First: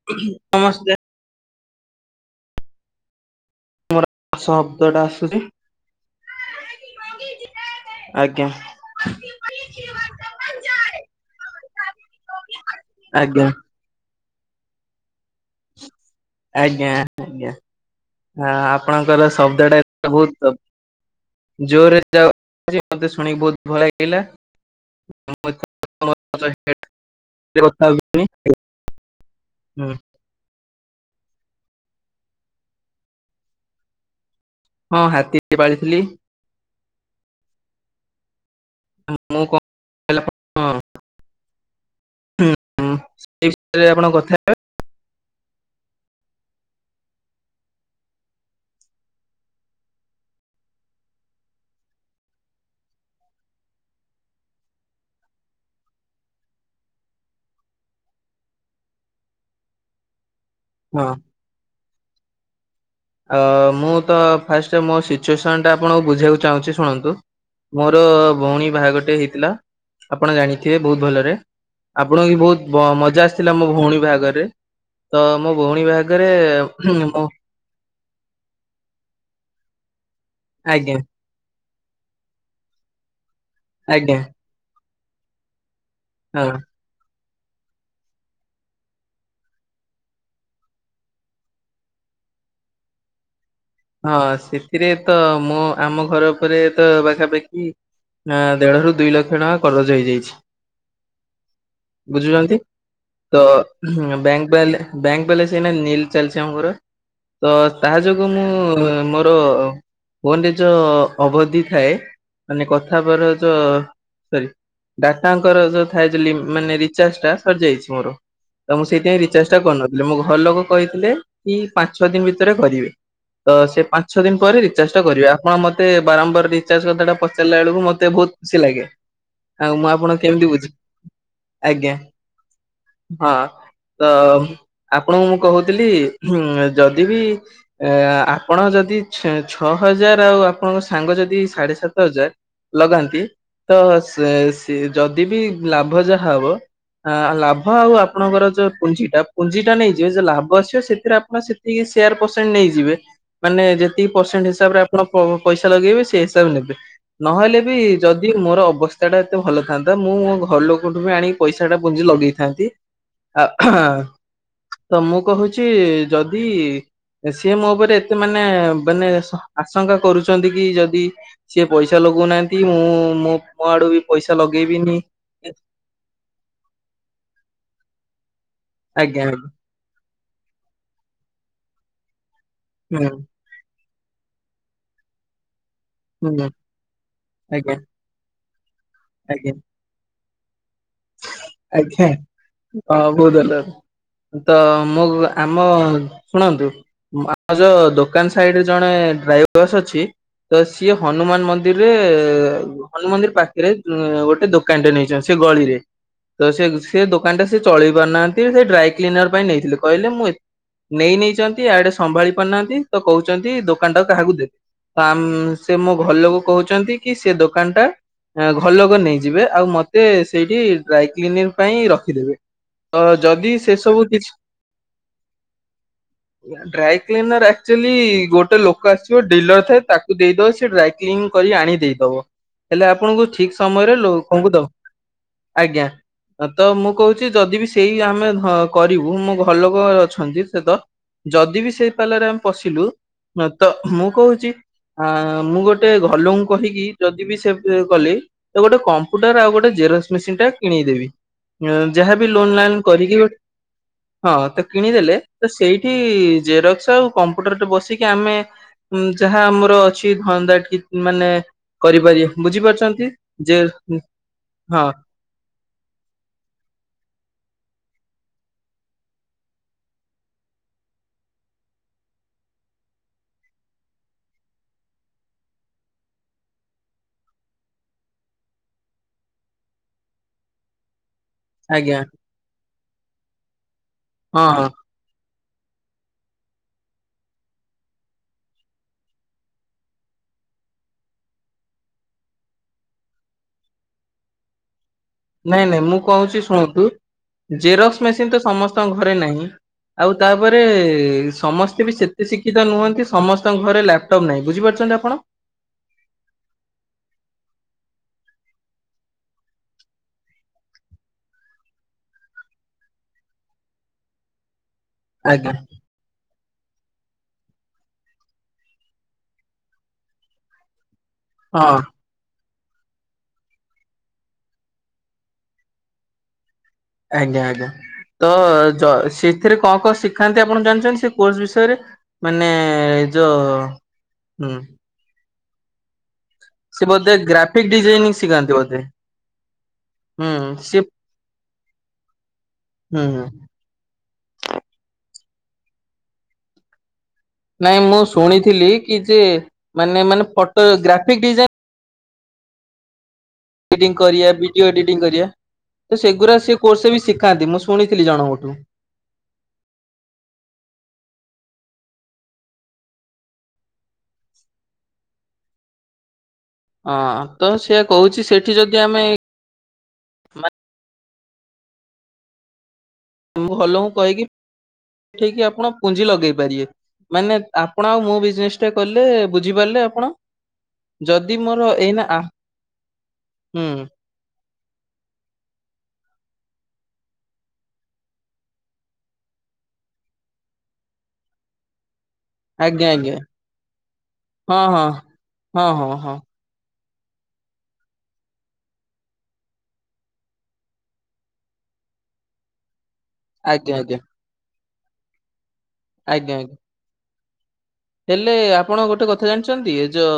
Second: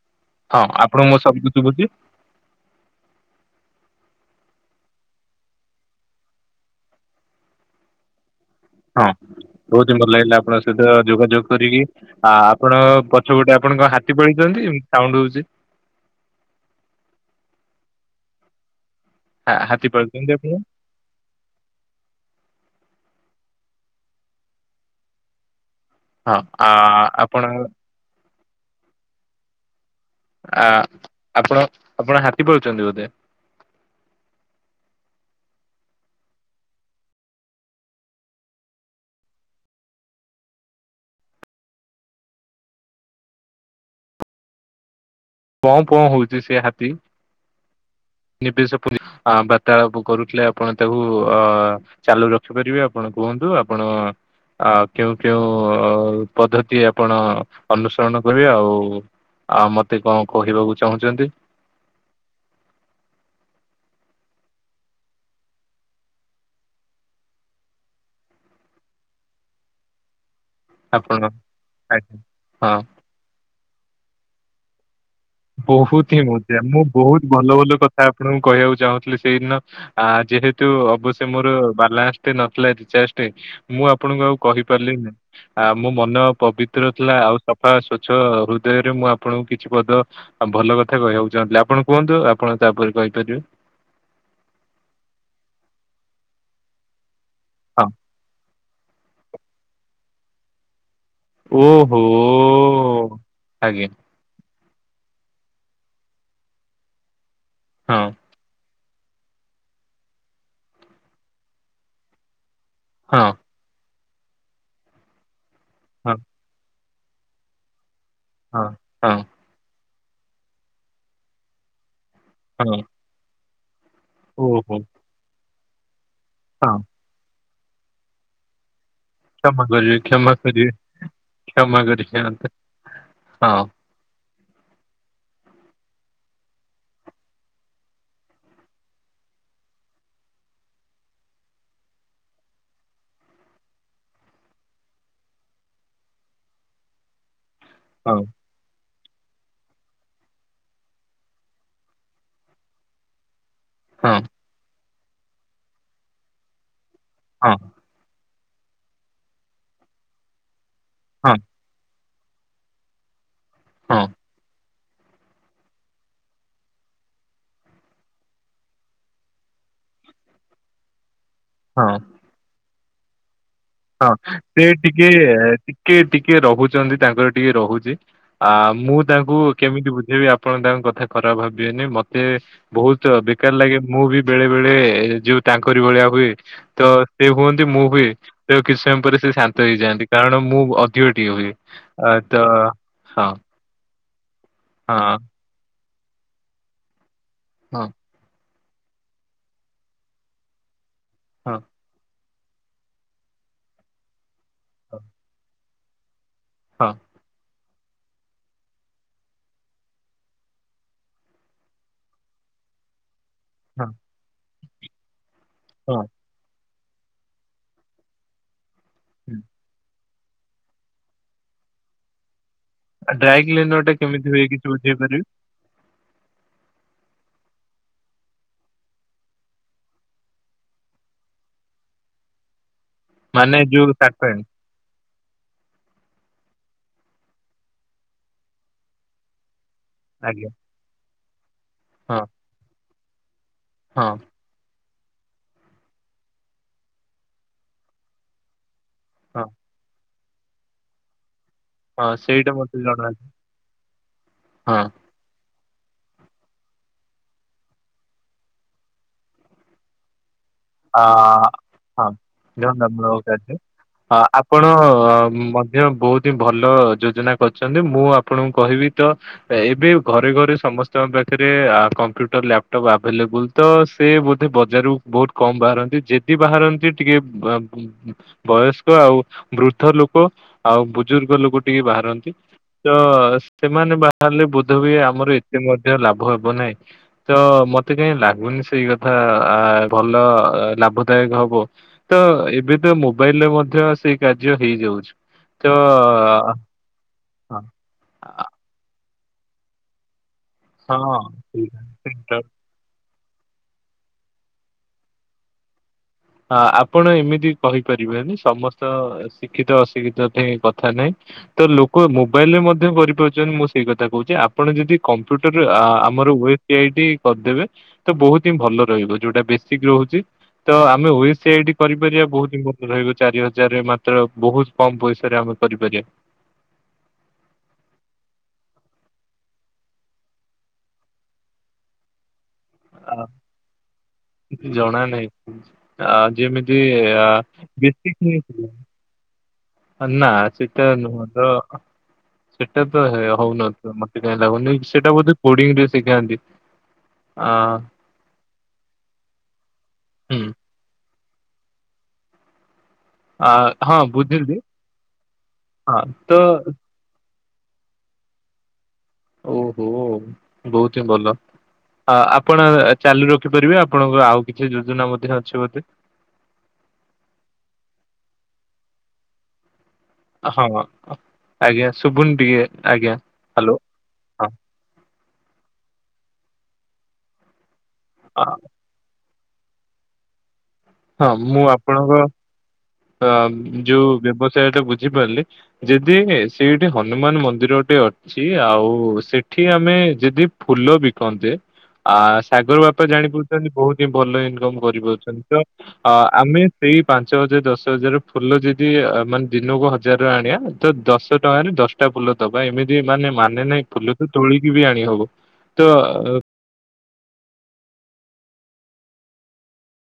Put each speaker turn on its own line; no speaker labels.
Hello
ହଁ
ନମସ୍କାର
ଆପଣଙ୍କୁ ମୋ ଶବ୍ଦ ଶୁଭୁଚି?
ମୋର ଶବ୍ଦଟା ଆସୁଛି [inaudible] ଆଜ୍ଞା।
ହଁ ବହୁତିନ ଭଲ ଲାଗିଲା ଆପଣଙ୍କ ସହିତ ଯୋଗାଯୋଗ କରିକି। ଆ ଆପଣ ପଛ
ଆଜ୍ଞା
ଗୋଟେ ଆପଣଙ୍କ ହାତୀ ପଳେଇଛନ୍ତି ତି ସାଉଣ୍ଡ ହଉଛି।
ଆଜ୍ଞା ଆଜ୍ଞା ଆ ଆପଣଙ୍କର
ହା-
ଶବ୍ଦ ଟା
ହାତୀ
ଏ
ପାଳୁଛନ୍ତି ଆପଣ
ବହୁତ
ହଁ
ଜୋରରେ ଯାଉ ମତେ ଶୁଣିକି ବହୁତ ଭଲ ଲାଗିଲା। [unintelligible]
ଆ ଆପଣ
[unintelligible] ହୁଁ।
ଆ ଆପଣ ଆପଣ ହାତୀ ପାଳୁଛନ୍ତି ବୋଧେ।
ହଁ ହାତୀ ପାଳିଥିଲି। ମୁଁ [unintelligible] ହୁଁ ଉଁ ସେଇ ବିଷୟରେ ଆପଣ କଥା ହେବେ।
ପଁ ପଁ ହଉଛି ସେ ହାତୀ। ନିବେଶ ପ ବାର୍ତାଳାପ କରୁଥିଲେ ଆପଣ ତାକୁ ଅ ଚାଲୁ ରଖିପାରିବେ ଆପଣ କୁହନ୍ତୁ ଆପଣ ଆ କେଉଁ କେଉଁ ପଦ୍ଧତି ଆପଣ ଅନୁସରଣ କରିବେ ଆଉ ଆଉ ମତେ କଣ କହିବାକୁ
ହଁ
ଚାହୁଁଛନ୍ତି।
ଅ ମୁଁ ତ ଫାଷ୍ଟ ମୋ ସିଚୁଏସନ ଟା ଆପଣଙ୍କୁ ବୁଝିବାକୁ ଚାହୁଁଛି ଶୁଣନ୍ତୁ। ମୋର ଭଉଣୀ ବାହାଘରଟେ ହେଇଥିଲା। ଆପଣ ଜାଣିଥିବେ ବହୁତ
ଆପଣ
ଭଲରେ।
ଆଜ୍ଞା।
ଆପଣଙ୍କୁ ବି
ହଁ
ବହୁତ ମଜା ଆସିଥିଲା ମୋ ଭଉଣୀ ବାହାଘରରେ। ତ ମୋ ଭଉଣୀ
ବହୁତ ହିଁ
ବାହାଘରେ
ମଜା ମୁଁ
ମୋ
ବହୁତ ଭଲ ଭଲ କଥା ଆପଣଙ୍କୁ କହିବାକୁ ଚାହୁଁଥିଲି। ସେଇଦିନ ଆ ଯେହେତୁ
ଆଜ୍ଞା
ଅବଶ୍ୟ ସେ ମୋର ବାଲାନ୍ସ ଟେ ନଥିଲା ରିଚାର୍ଜେ ଟେ ମୁଁ
ଆଜ୍ଞା
ଆପଣଙ୍କୁ ଆଉ କହିପାରିଲିନି। ଆ ମୋ ମନ
ହଁ
ପବିତ୍ର ଥିଲା, ଆଉ ସଫା ସ୍ଵଚ୍ଛ ହୃଦୟରେ ମୁଁ ଆପଣଙ୍କୁ କିଛି ପଦ ଆଉ ଭଲ କଥା କହିବାକୁ ଚାହୁଁଥିଲେ। ଆପଣ କୁହନ୍ତୁ ଆପଣ ତାପରେ କହିପାରିବେ।
ହଁ ସେଥିରେ ତ ମୁଁ ଆମ ଘର ଉପରେ ତ ପାଖାପାଖି
ହଁ।
ଦେଢ ରୁ ଦୁଇ ଲକ୍ଷ ଟଙ୍କା କରଜ ହେଇଯାଇଛି।
ଓହୋ
ବୁଝୁଛନ୍ତି ତ
ଆଜ୍ଞା
ବ୍ୟାଙ୍କ ବାଲ୍ ବ୍ୟାଙ୍କ ବାଲାନସ ଏଇନା ନିଲ୍ ଚାଲିଛି ଆଉ ମୋର୍ ତ ତାହା
ହଁ
ଯୋଗୁଁ ମୁଁ କୁ ମୋର ଫୋନ ରେ ଯୋଉ ଅବଧି ଥାଏ ମାନେ କ ପର
ହଁ
ଯ ସରି ଡାଟାଙ୍କର ଯୋଉ
ହଁ
ଥାଏ ମାନେ ରିଚାର୍ଜ ଟା ସରି ଯାଇଛି ମୋର।
ହଁ
ତ ମୁଁ
ହଁ
ସେଇଥିପାଇଁ ରିଚାର୍ଜ ଟା କରୁନଥିଲି। ମୋ ଘର ଲୋକ କହିଥିଲେ କି ପାଞ୍ଚ ଛ ଦିନ ଭିତ କେବେ
ହଁ
କରିବେ। ତ ସେ ପାଞ୍ଚ ଛ ଦିନ ପରେ
ଓହୋ
ରିଚାର୍ଜ ଟା କରିବେ। ଆପଣ ମତେ ବାରମ୍ବାର
ହଁ
ରିଚାର୍ଜ କଥା ଟା ପଚ ହେଲା ବେଳକୁ ମତେ ବହୁତ ଖୁସି ଲାଗେ।
କ୍ଷମା
ଆଉ ମୁଁ
କରିବେ
ଆପଣ
କ୍ଷମା
କେମିତି ବୁଝ
କରିବେ କ୍ଷମା
ଆଜ୍ଞା
କରିବେ ମତେ
ହଁ। ତ ଆପଣଙ୍କୁ ମୁଁ କହୁଥିଲି ଯଦି ବି ଏ ଆପଣ ଯଦି ଛ ଛଅ ହଜାର ଆଉ ଆପଣଙ୍କ ସାଙ୍ଗ ଯଦି ସାଢେ ସାତ ହଜାର ଲଗାନ୍ତି ତ ସ ସେ ଯଦି ବି ଲାଭ ଯାହା ହବ। ହଁ ଲାଭ ହଁ ଆଉ ଆପଣଙ୍କର ଯୋଉ ପୁଞ୍ଜିଟା ପୁଞ୍ଜିଟା ନେଇଯିବେ। ଯଉ ଲାଭ ଆସିବ ସେଥିରେ ଆପଣ ସେତିକି ସେୟାର ପସ ସେଣ୍ଟ ନେଇଯିବେ। ମାନେ ଯେତିକି
ହଁ
ପରସେଣ୍ଟ ହିସାବରେ ଆପଣ ପଇସା ଲଗେଇବେ ସେଇ ହିସାବରେ ନେବେ।
ହଁ
ନହେଲେ ବି ଯଦି ମୋର ଅବସ୍ଥା ଟା ଏତେ ଭଲ ଥାନ୍ତା। ମୁଁ ମୋ ଘର ଲୋକ ଙ୍କୁ ଠୁ
ହଁ
ଆଣିକି ବି ପଇସା ଟା ପୁଞ୍ଜି ଲଗେଇଥାନ୍ତି ଆ
ହଁ
ତ ମୁଁ କହୁଛି ଯଦି ସିଏ ମୋ ଉପରେ ଏତେ ମାନେ ମାନେ ଶ ଆଶଙ୍କା କରୁଛନ୍ତି କି ଯଦି ସିଏ
ହଁ
ପଇସା ଲଗଉନାହାଁନ୍ତି ମୁଁ ମୋ ମୋ ଆଡୁ ବି
ହଁ
ପଇସା
ସେ
ଲଗେଇବିନି
ଟିକେ ଟି ଟିକେ ଟିକେ ରହୁଛନ୍ତି ତାଙ୍କର ଟିକେ ରହୁଛି। ଆ ମୁଁ
ଆଜ୍ଞା
ତାଙ୍କୁ
ଆଜ୍ଞା
କେମିତି ବୁଝେଇବି ଆପଣ ତାଙ୍କ କଥା ଖରାପ ଭାବିବେନି ମତେ
ହୁଁ
ବହୁତ ଦରକାର ଲାଗେ ମୁଁ ବି ବେଳେ ବେଳେ ଯଉ ତାଙ୍କରି ଭଳିଆ ହୁଏ
ହୁଁ
ତ ସେ ହୁଅନ୍ତି
ଆଜ୍ଞା
ମୁଁ ବି ତ କିଛି ସମୟ ପରେ ସେ
ଆଜ୍ଞା
ଶାନ୍ତ ହେଇଯାଆନ୍ତି କାରଣ ମୁଁ ଅ ଟିକେ ହୁଏ
ଆଜ୍ଞା
ତ ହଁ।
ବହୁତ ଭଲ ତ ମୁଁ
ହଁ
ଆମ ଶୁଣନ୍ତୁ ଆ ଆମର ଯଉ
ହଁ
ଦୋକାନ ସାଇଡରେ ଜଣେ ଡ୍ରାଇଭରସ ଅଛି ତ ସିଏ ହନୁମାନ
ହଁ
ମନ୍ଦିର ସେ ହନୁମନ୍ଦିର ପାଖରେ ଗୋଟେ ଦୋକାନ ଟ ନେଇଛନ୍ତି ସେ ଗଳିରେ ତ ସେ
ହଁ
ସେ ଦୋକାନଟା ସେ ଚଳେଇ ପାରୁନାହାନ୍ତି ସେ ଡ୍ରାଇ କ୍ଲିନର ପାଇଁ ନେଇଥିଲେ କହିଲେ ମୁଁ ନେଇ ନେଇଛନ୍ତି ଆଡେ ସମ୍ଭାଳି ପାରୁନାହାନ୍ତି। ତ କହୁଛନ୍ତି
ହଁ
ଦୋକାନ ଟାକୁ କାହାକୁ ଦେବେ ସେ ମୋ
ହଁ।
ଘର ଲୋକ କହୁଛନ୍ତି କି ସେ ଦୋକାନ ଟା ଘର ଲୋକ ନେଇଯିବେ। ଆଉ ମତେ ସେଇଠି ଡ୍ରାଇକଲିନିଙ୍ଗ ପାଇଁ ରଖିଦେବେ। ତ
ଆ
ଯଦି ସେ
ଡ୍ରାଇକଲିନିଙ୍ଗ ଗୋଟେ
ସବୁ
କେମିତି ହୁଏ କିଛି ବୁଝେଇ ପାରିବେ?
ଡ୍ରାଇକ୍ଲିନର ଆକ୍ଚୁଆଲି ଗୋଟେ ଲୋକ ଆସିବ ଡିଲର ଥାଏ ତାକୁ ଦେଇଦବ ସେ ଡାଇ କ୍ଲିନ୍ କରି ଆଣି ଦେଇଦବ ହେଲେ ଆପଣଙ୍କୁ
ମାନେ
ଠିକ
ଯୋଉ
ସମୟରେ
ସାର୍ଟ ପ୍ୟାଣ୍ଟ
ଲୋକଙ୍କୁ ଦ ଆଜ୍ଞା, ତ ମୁଁ କହୁଛି ଯଦି ବି ସେଇ ଆମେ କରିବୁ ମୋ ଘରଲୋକ ଛନ୍ତି
ଆଜ୍ଞା
ସେ ତ୍, ଯଦି ବି ସେ
ହଁ।
ପାଲାରେ ଆମେ ପଶିଲୁ, ତ
ହଁ
ମୁଁ କହୁଛି ଆଁ ମୁଁ ଗୋଟେ ଘର ଲୋକ ଙ୍କୁ କହିକି ଯଦି ବି ସେ ଗଲି ତ ଗୋଟେ କମ୍ପ୍ୟୁଟର
ହଁ
ଆଉ ଗୋଟେ ଜେରକ୍ସ ମେସିନ୍ ଟେ କିଣେଇଦେବି।
ହଁ
ଯାହାବି
ସେଇଟା
ଲୋନ
ମତେ
ଲାନ
ଜଣା
କରିକି
ଅଛି
ଗୋ, ହଁ ତ କିଣିଦେଲେ ତ ସେଇଠି ଜେରକ୍ସ ଆଉ କମ୍ପ୍ୟୁଟର ଟେ ବସିକି ଆମେ ଆଁ ଯାହା ଆମର ଅଛି ହନ୍ତା କି
ଆ
ମାନେ
ହଁ
କରିପାରିବେ, ବୁଝିପାରୁଛନ୍ତି
ଜନତାମୂଳକ କାର୍ଯ୍ୟ।
ଯେ
ଅ ଆପଣ
ହଁ
ମଧ୍ୟ ବହୁତ ହିଁ ଭଲ ଯୋଜନା କରିଛନ୍ତି, ମୁଁ ଆପଣଙ୍କୁ କହିବି ତ ଏବେ ଘରେ ଘରେ ସମସ୍ତଙ୍କ ପାଖରେ କମ୍ପ୍ୟୁଟର ଲାପଟପ୍ ଆଭେଲେବୁଲ। ତ ସେ ବୋଧେ ବଜାରକୁ ବହୁତ କମ ବାହାରନ୍ତି, ଯଦି ବାହାରନ୍ତି ଟିକେ ବୟସ୍କ ଆଉ ବୃଦ୍ଧ ଲୋକ ଆଉ ବୁ ବୁଜୁର୍ଗ ଲୋକ ଟିକେ
ଆଜ୍ଞା
ବାହାରନ୍ତି, ତ ସେମାନେ ବାହାରିଲେ
ହଁ ହଁ।
ବୋଧ ହୁଏ ଆମର ମଧ୍ୟ ଲାଭ ହବ ନାହିଁ, ତ ମତେ କାହିଁ ଲାଗୁନି ସେଇ କଥା ଆ ଭଲ ଲାଭଦାୟକ ହବ। ତ ଏବେ ତ ମୋବାଇଲ ରେ ମଧ୍ୟ ସେଇ କାର୍ଯ୍ୟ ହେଇଯାଉଛି।
ନାଇଁ
ତ
ନାଇଁ ମୁଁ କହୁଛି ଶୁଣନ୍ତୁ,
ହଁ
ଜେରକ୍ସ ମେସିନ ତ ସମସ୍ତଙ୍କ ଘରେ ନାହିଁ। ଆଉ ତାପରେ
ହଁ ସେଇଟା
ସମସ୍ତେ ବି ସେତେ
ସେଇଟା
ଶିକ୍ଷିତ ନୁହନ୍ତି ସମସ୍ତଙ୍କ ଘରେ ଲ୍ୟାପଟପ୍ ନାହିଁ, ବୁଝିପାରୁଛନ୍ତି ଆପଣ?
ଆପଣ ଏମିତି କହିପାରିବେନି, ସମସ୍ତ ଶିକ୍ଷିତ ଅଶିକ୍ଷିତ ଠେଇଁ କଥା ନାହିଁ। ତ ଲୋକ ମୋବାଇଲରେ ମଧ୍ୟ କରିପାରୁଛନ୍ତି, ମୁଁ ସେଇ କଥା କହୁଛି, ଆପଣ ଯଦି
ଆଜ୍ଞା
କମ୍ପ୍ୟୁଟର ରେ ଆ-ଆମର ସାଇଟ କରିଦେବେ ତ ବହୁତ ହିଁ ଭଲ ରହିବ ଯୋଉଟା ବେସିକ ରହୁଛି, ତ ଆମେ ସେ ଏଇଠି
ହଁ
କରିପାରିବା ବହୁତହି ଭଲ ରହିବ ଚାରି ହଜାରରେ ମାତ୍ର ବହୁତ କମ ପଇସାରେ ଆମେ କରିପାରିବା।
ଆଜ୍ଞା ଆଜ୍ଞା। ତ ସେଥିରେ କଣ କଣ ଶିଖାନ୍ତି ଆପଣ ଜାଣିଛନ୍ତି ସେ କୋର୍ସ ବିଷୟରେ? ମାନେ
ଆ,
ଜ ହୁଁ
କିଛି ଜଣା ନାହିଁ, ଯେମିତି
ସେ ବୋଧେ
ଆ
ଗ୍ରାଫିକ ଡିଜାଇନିଂ
ବେଶିକ
ଶିଖାନ୍ତି
ହିଁ
ବୋଧେ
ନା
ହୁଁ ସେ
ସେଟା ନୁହଁ ତ, ସେଟା ତ
ହୁଁ ହୁଁ।
ହଉ ମତେ କାଇଁ ଲାଗୁନି ସେଇଟା ବୋଧେ କୋଡ଼ିଙ୍ଗ ରେ ଶିଖାନ୍ତି। ଆ
ନାଇଁ ମୁଁ ଶୁଣିଥିଲି କି ଯେ ମାନେ ମାନେ
ହୁଁ
ଫଟୋ ଗ୍ରାଫିକ ଡିଜାଇନ
ଆ
ଏଡିଟିଂ
ହଁ
କରିବା,
ବୁଝିଲି
ଭିଡିଓ ଏଡିଟିଂ କରିବା,
ହଁ
ସେଗୁରା
ତ
ସେ କୋର୍ସ ବି ଶିଖାନ୍ତି, ମୁଁ ଶୁ ଶୁଣିଥିଲି ଜଣଙ୍କଠୁ।
ଓହୋ ବହୁତ ହିଁ ଭଲ। ଆ-ଆପଣ ଚାଲୁ ରଖିପାରିବେ ଆପଣଙ୍କ ଆଉ କିଛି ଯୋଜନା ମଧ୍ୟ ଅଛି ବୋଧେ।
ହଁ ତ ସେୟା କହୁଛି ସେଠି ଯଦି ଆମେ
ହଁ ଆଜ୍ଞା ଶୁଭୁନ ଟିକେ, ଆଜ୍ଞା।
ଘର
ହ୍ୟାଲୋ
ଲୋକଙ୍କୁ କହିକି
ହଁ
ଉଠେଇକି ଆପଣ ପୁଞ୍ଜି ଲଗେଇ ପାରିବେ, ମାନେ ଆପଣ ଆଉ ମୋ
ଆ,
ବିଜନେସ୍ ଟା କଲେ ବୁଝିପାରିଲେ ଆପଣ, ଯଦି ମୋର ଏଇନା ଆ
ଆ
ହୁଁ
ଯୋଉ ବ୍ୟବସାୟ ଟା ବୁଝିପାରିଲି। ଯଦି ଆଜ୍ଞା ସେଠି ହନୁମାନ ମନ୍ଦିର ଟେ ଅ ଅଛି ଆଉ ସେଠି ଆମେ ଯଦି ଫୁଲ ବିକନ୍ତେ ଆ ସାଗର
ଆଜ୍ଞା
ବାପା
ଆଜ୍ଞା
ଜାଣିପାରୁଛନ୍ତି, ବହୁତ ହିଁ ଭଲ
ହଁ
ଇନକମ
ହଁ
କରିପଉଛନ୍ତି ତ,
ହଁ ହଁ
ଅ
ହଁ
ଆମେ ସେଇ ପାଞ୍ଚ ହଜାର ଦଶ ହଜାର ଫୁଲ ଯଦି ମାନେ ଦିନକୁ ହଜାର ଆଣିବା, ତ ଦଶ ଟଙ୍କାରେ ଦଶଟା ଫୁଲ ଦବା ଏମିତି ମାନେ ମାନେ
ଆଜ୍ଞା
ନାହିଁ
ଆଜ୍ଞା
ଫୁଲ ତ ତୋଳିକି ବି ଆଣି ହବ, ତ
ଆଜ୍ଞା ଆଜ୍ଞା। ହେଲେ ଆପଣ ଗୋଟେ କଥା ଜାଣିଛନ୍ତି, ଏ ଯ